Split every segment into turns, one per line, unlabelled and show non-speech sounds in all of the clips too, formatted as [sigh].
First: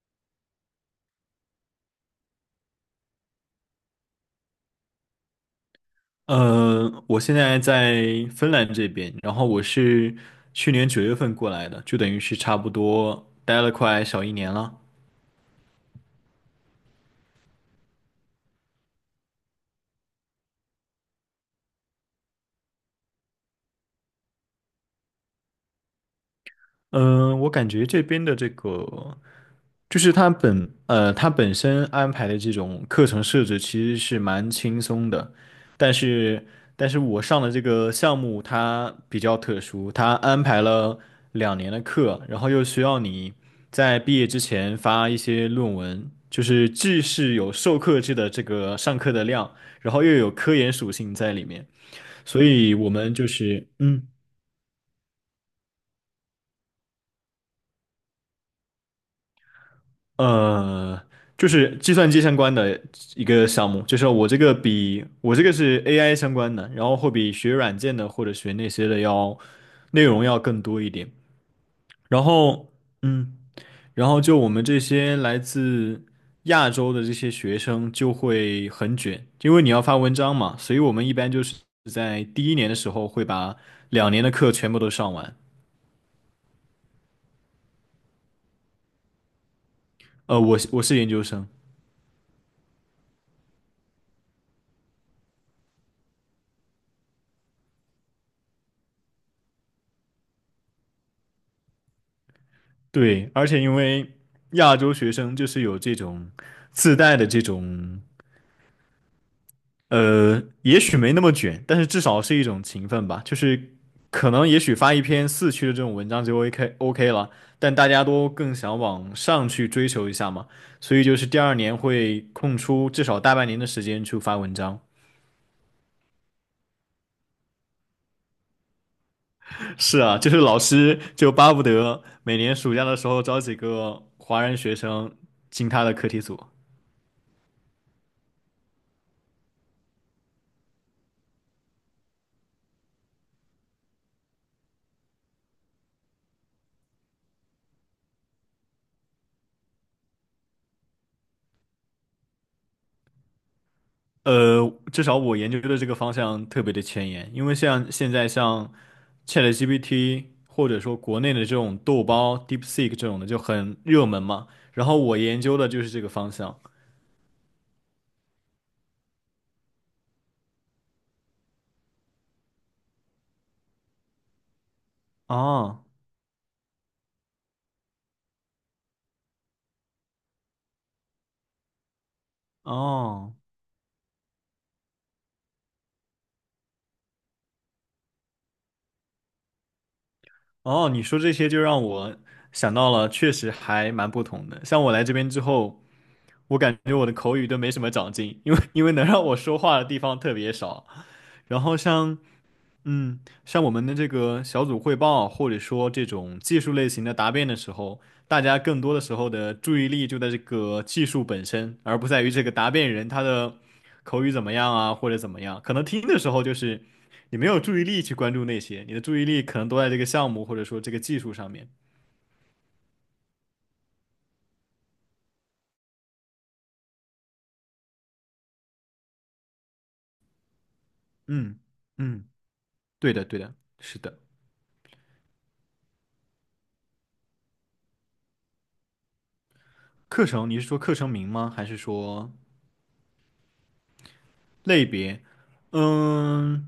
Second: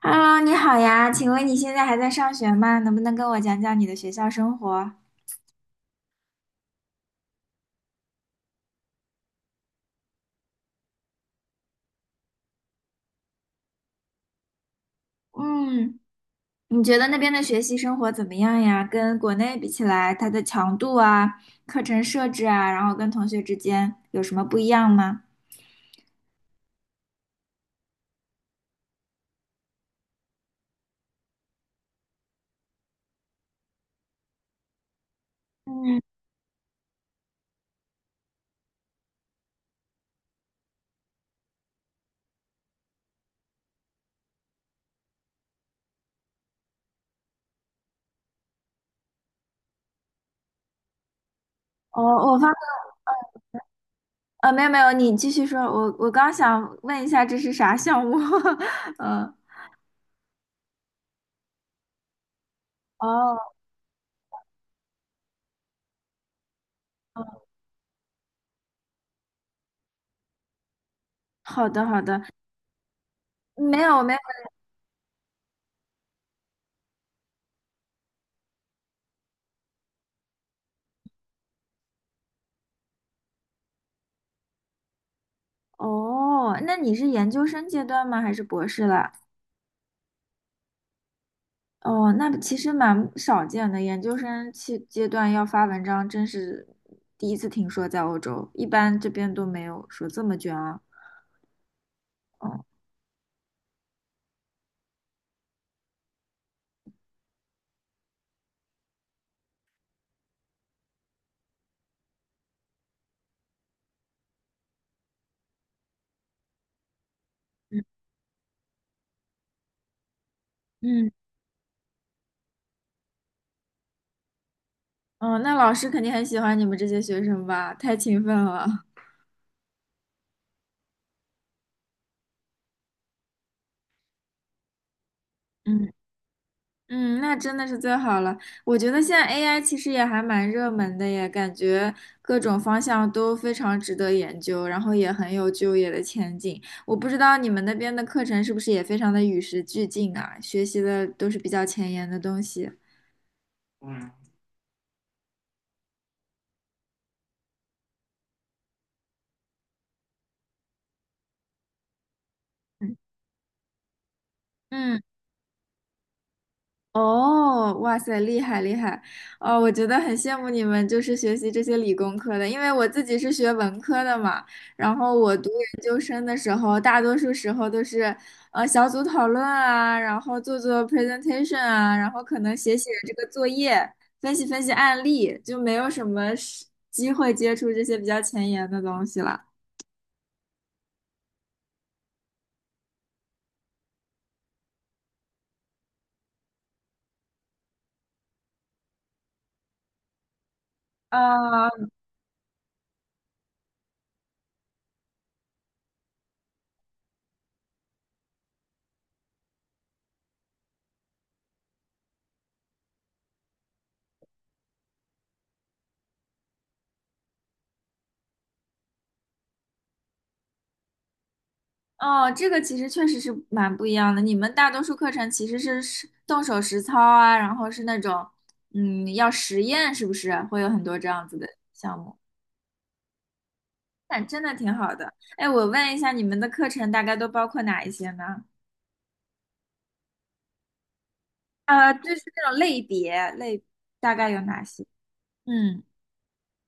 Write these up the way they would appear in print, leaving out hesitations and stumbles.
Hello，你好呀，请问你现在还在上学吗？能不能跟我讲讲你的学校生活？
我现在在芬兰这边，然后我是去年九月份过来的，就等于是差不多待了快小一年了。
嗯，你觉得那边的学习生活怎么样呀？跟国内比起来，它的强度啊、课程设置啊，然后跟同学之间有什么不一样吗？
嗯、我感觉这边的这个就是他本身安排的这种课程设置其实是蛮轻松的，但
嗯，
是但是我上的这个项目它比较特殊，它安排了两年的课，然后又需要你在毕业之前发一些论文，就是既是有授课制的这个上课的量，然后又有科研属性在里面，
我我
所
方
以我们就是。
没有没有，你继续说，我刚想问一下这是啥项目？[laughs] 嗯，
呃，就是计算机相关的一
哦，
个项目，就是我这个是 AI 相关的，然后会比学软件的或者学那些的要内容要更多一点。
好的好的，
然后，嗯，
没有
然
没有，
后就我们这些来自亚洲的这些学生就会很卷，因为你要发文章嘛，所以我们一般就是在第一年的时候会把两年的课全部都上完。
哦，那你是研究生阶段吗？还是博士了？
我是研究生。
哦，那其实蛮少见的，研究生期阶段要发文章，真是第一次听说在欧洲，一般这边都没有说这么卷啊。哦，
对，而且因为亚洲学生就是有这种自带的这种，也许没那么卷，但是至少是一种勤奋吧。就是可能也许发一篇4区的这种文章就 OK 了，但
嗯
大家都更想往上去追求一下嘛，所以
嗯，
就是第二年会空出至少大半年的时间去发文章。
哦，那老师肯定很喜欢你们这些学生吧？太勤奋了。
是啊，就是老师就巴不得每年暑假的时候招几个华人学生进他
嗯。
的课题组。
嗯，那真的是最好了。我觉得现在 AI 其实也还蛮热门的耶，感觉各种方向都非常值得研究，然后也很有就业的前景。我不知道你们那边的课程是不是也非常的与时俱进啊，学习的都是比较前沿的东西。
呃，至少我研究的这个方向特别的前沿，因为像现在像 ChatGPT 或者说国内的这种豆包 DeepSeek
嗯。
这种的就很热门嘛，然后
嗯
我研究的就是这个方向。
哦，哇塞，厉害厉害！哦，我觉得很羡慕你们，就是学习这些理工科的，因为我自己是学文科的嘛。然后我读研
哦
究生的时候，大多数时候都是小组讨论啊，然后做做 presentation 啊，然后可能写写这个
哦
作业，分析分析案例，就没有什么是机会接触这些比较前沿的东西了。
哦，你说这些就让我想到了，确实还蛮不同的。像我来这边之后，我感觉我的口语都没什么长进，因为能让我说话的地方特别少。然
啊，
后像我们的这个小组汇报，或者说这种技术类型的答辩的时候，大家更多的时候的注意力就在这个技术本身，而不在于这个答辩人他的口语怎么样啊，或者怎么样。可能听的时候就是你没有注意力去关注那些，你的注意力可能都在这个项目或者说这个技术上面。
哦，这个其实确实是蛮不一样的。你们大多数课程其实是实动手实操啊，然后是那种，嗯，要实验，是不是会有很多这样子的
嗯
项目？
嗯，对的对的，是
那
的。
真的挺好的。哎，我问一下，你们的课程大概都包括哪一些呢？
课程，你是说课程名吗？还是
啊，就是
说
那种类别类，大概有哪些？
类别？
嗯
嗯。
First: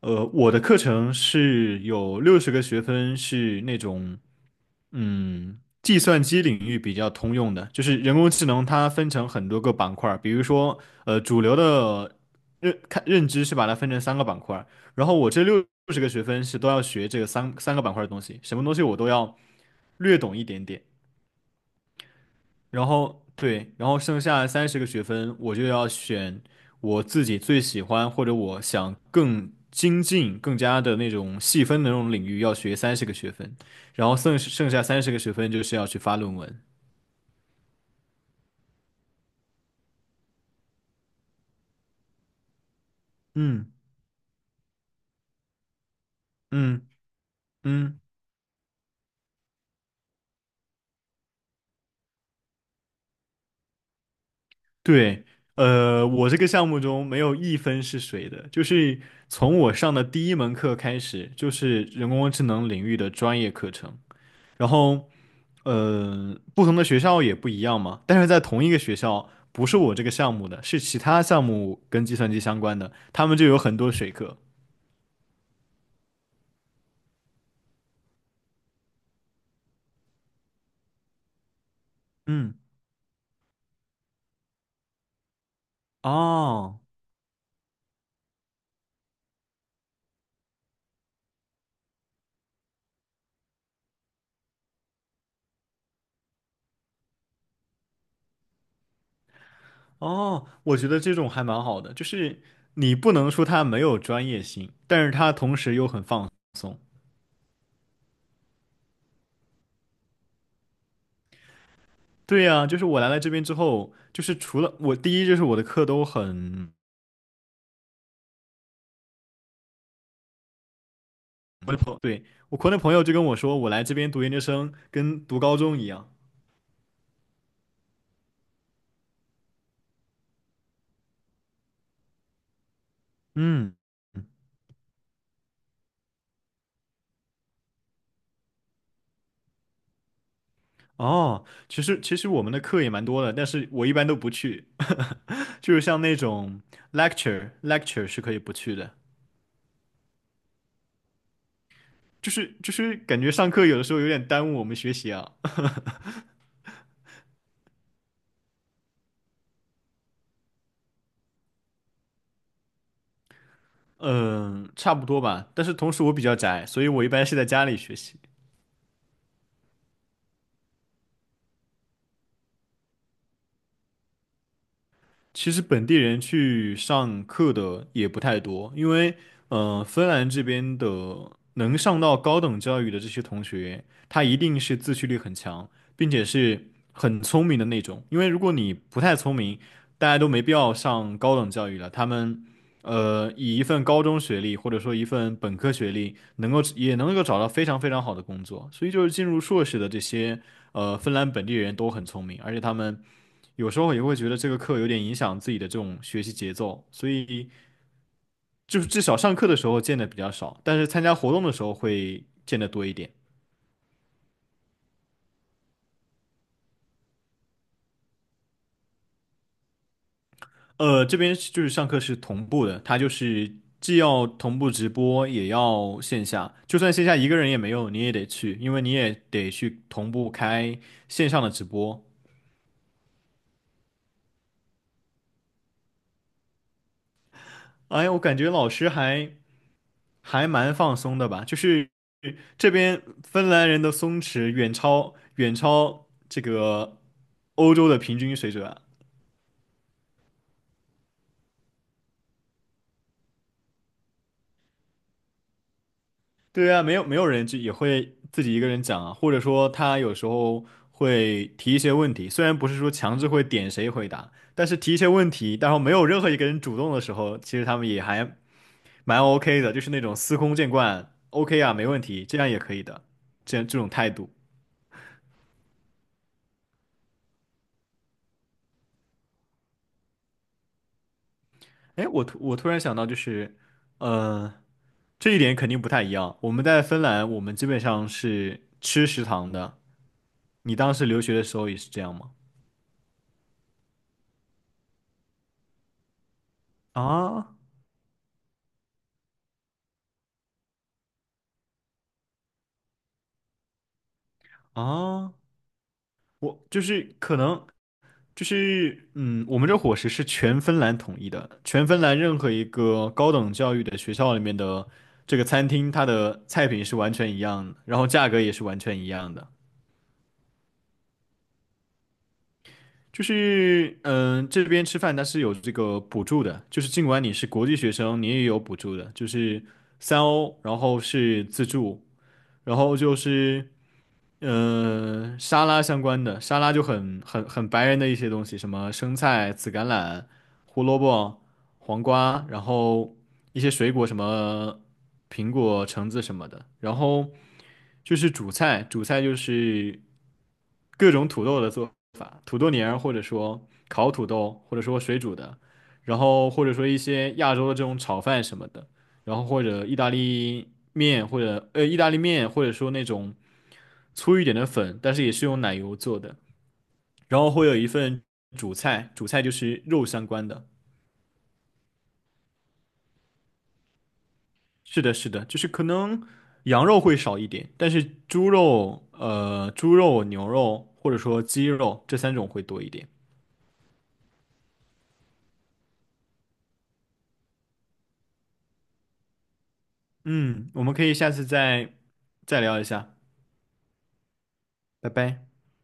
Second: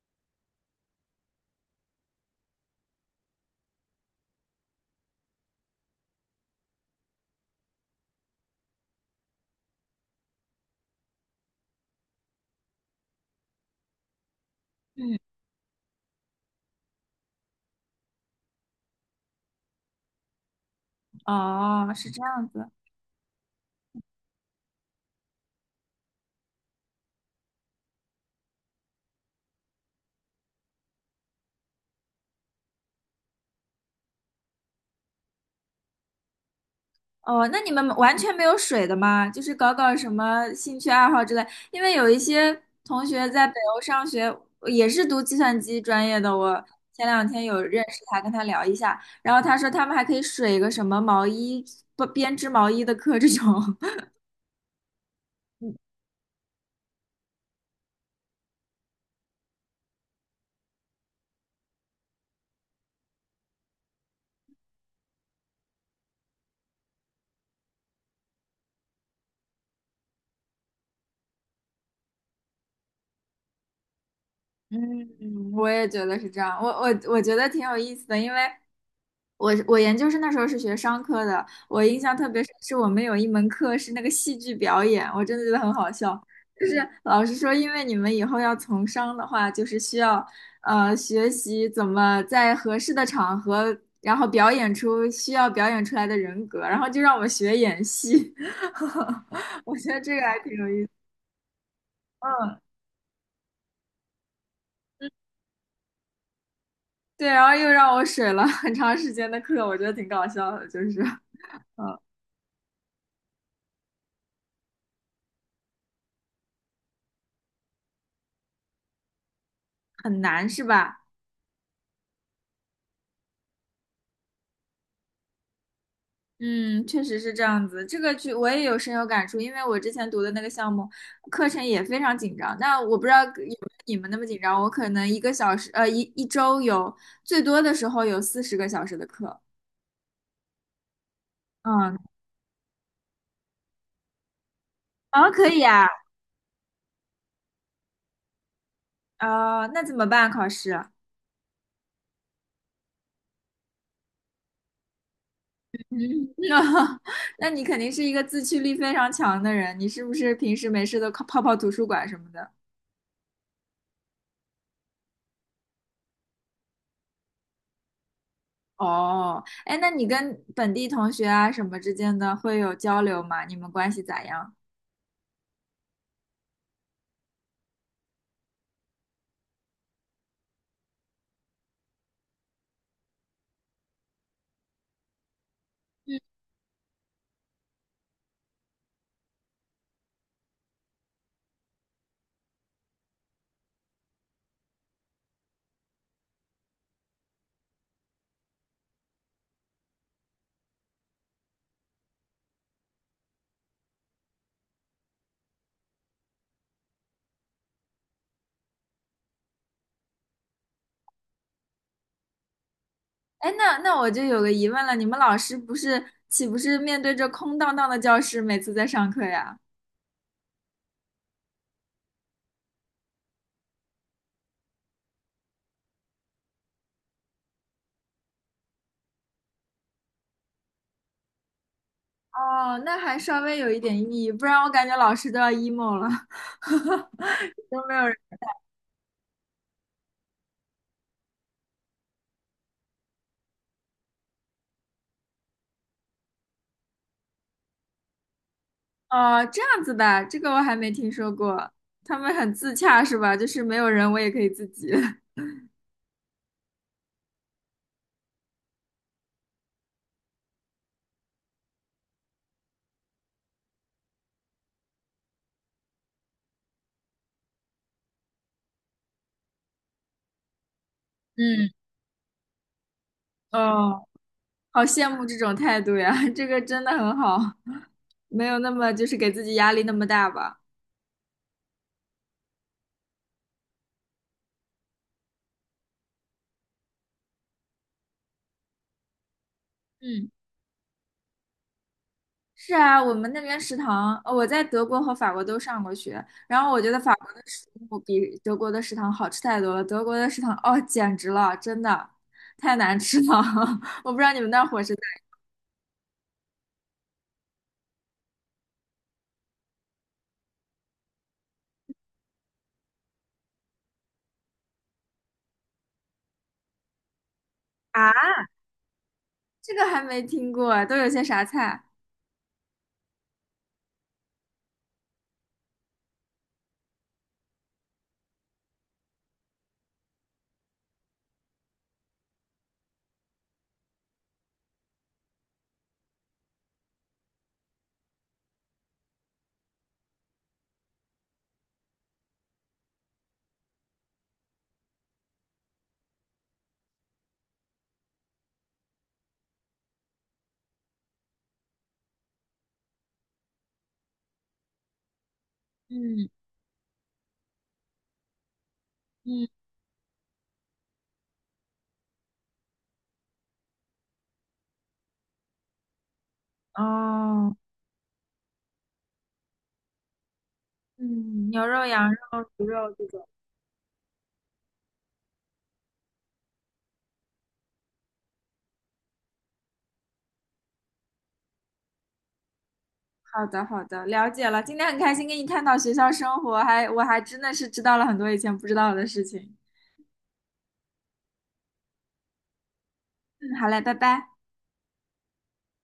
我的课程是有六十个学分，是那种计算机领域比较通用的，就是人工智能它分成很多个板块儿，比如说主流的认知是把它分成三个板块儿，然后
嗯，
我这六十个学分是都要学这个三个板块儿的东西，什么东西我都要略懂一点点。
哦，是这样子。
然后对，然后剩下三十个学分，我就要选我自己最喜欢或者我想更精进、更加的那种细分的那种领域，要学三十个学分，然后剩下三十个学分就是要去发论文。
哦，那你们完全没有水的吗？就是搞搞什么兴趣爱好之类。因为有一些同学在北
嗯
欧上学，也是读计算机专业的。我
嗯
前两天有认识
嗯，
他，跟他聊一下，然后他说他们还可以水个什么毛衣，不编织毛衣的课这种。
对，
[laughs]
我这个项目中没有一分是水的，就是从我上的第一门课开始，就是人工智能领域的专业课程。然后，不同的学校也不一样嘛，但是在同一个学校，不是我这个项目的，是其他项目跟计算机相关的，他们就有很多水课。
嗯，我也觉得是这样。我觉得挺有意思的，因为我研究生那时候是学商科的，我印象特别
嗯，
深，是我们有一门课是那个戏剧表演，我真的觉得很好笑。就是
哦
老师说，因为你们以后要从商的话，就是需要学习怎么在合适的场合，然后表演出需要表演出来的人格，然后就让我们学演戏。[laughs] 我觉得这个还
哦，
挺有
我
意
觉
思。
得这种还蛮好的，就是
嗯，
你不能说它没有专业性，但是它同时又很放。
对，然后又让我水了很长时间的课，我觉得挺搞笑的，就是嗯
对呀，就是我来了这边之后，就是除了我第一就是我的课都很，
很难是吧？
对，我国内朋友就跟我说，我来这边读研究生跟读高中一样。
嗯，确实是这样子，这个剧我也有深有感触，因为我之前读的那个项目课程也非常紧张。那我不知道有没有
嗯。
你们那么紧张，我可能一个小时，一周有最多的时候有40个小时的课。
哦，其
嗯，
实其实我们的课也蛮多的，但是我一般都不去，
啊可
[laughs]
以
就是
啊，
像那种 lecture 是可以不去的，
啊那怎么办？考试？
就是感觉上课有的时候有点耽误我们学习啊。[laughs]
嗯，[laughs] 那你肯定是一个自驱力非常强的人，你是不是平时没事都泡泡图书馆什么的？
嗯，差不多吧，但是同时我比较宅，所以我一般是在家里学习。
哦，哎，那你跟本地同学啊什么之间的会有交流吗？你们关系咋样？
其实本地人去上课的也不太多，因为芬兰这边的能上到高等教育的这些同学，他一定是自驱力很强，并且是很聪明的那种。因为如果你不太聪明，大家都没必要上高等教育了。他们以一份高中学历或者说一份本科学历，能够也能够找到非常非常好的工作。所以就是进入硕士的这些芬兰本地人都很聪明，而且他们有时候也会觉得这个课有点影响自己的这种学习节奏，所以就是至少上课的时候见的比较少，但是参加活动的时候会见的多一点。
哎，那我就有个疑问了，你们老师不是岂不是面对着空荡荡的教室每次在上课呀？
这边就是上课是同步的，它就是既要同步直播，也要线下。就算线下一个人也没有，你也得去，因为你也得去同步开线上的直播。
哦，那还稍微有一点意义，不然我感觉老师都要 emo 了，[laughs] 都没有
哎
人。
我感觉老师还蛮放松的吧，就是这边芬兰人的松弛远超这个欧洲的平均水准啊。
哦，这样子的，这个我还没听说过，他们很自洽是吧？就是没有人我也可以自己。[laughs]
对啊，没有人就也会自己一个人讲啊，或者说他有时候会提一些问题，虽然不是说强制会点谁回答，但是提一些问题，然后没有任何一个人主动的时候，其实他们也还蛮 OK 的，就是那种司空见惯，OK
嗯，
啊，没问题，这样也可以的，这样这种
哦，
态度。
好羡慕这种态度呀，[laughs] 这个真的很好，没有那么就是给自己压力那么大吧。
哎，我突然想到，就是，呃，这一点肯定不太一样。我们在芬兰，我们基本上是吃食堂的。
嗯。
你当时留学的时候也是这样吗？
是啊，我们那边食堂，我在德国和法国都上过学，然后我觉得法国的
啊？
食物比德国的食堂好吃太多了。德国的食堂，哦，简直了，真的太难吃了。[laughs] 我不知道你们那儿伙食咋
啊，我就是可能就是我们这伙食是全芬兰统一的，全芬兰任何一个高等教育的学校里面的这个餐厅，它的菜品是完全一样的，然
样
后价
啊？
格也是完全一样的。
这个还没听过，都有些啥菜？
就是这边吃饭它是有这个补助的，就是尽管你是国际学生，你也有补助的，就是3欧，然后是自助，然后就是。沙拉相关的，沙拉就很白人的一些东西，什么生菜、紫甘蓝、胡萝卜、黄瓜，然后一些水果，什么苹果、橙子什么的。然后就是主菜，主菜就是各种土豆的做法，土豆泥儿，或者说烤土豆，或者说水煮的，然
嗯
后或者说一些亚洲的这种炒饭什么的，然后
嗯，
或者意大利面，或者说那种。粗一点的粉，但是也是用奶油做的。然后
哦，
会有一份主菜，主菜就是肉相关的。
嗯，牛肉、羊肉、猪肉这种。
是的，是的，就是可能羊肉会少一点，但是猪肉、牛肉或者说鸡肉这三种会多一点。
好的好的，了解了。今天很开心跟你探讨学校生活，还我还真的是知道了很多以前不知道的事情。
嗯，我们可以下次再聊一下，
嗯，好嘞，拜拜。
拜拜。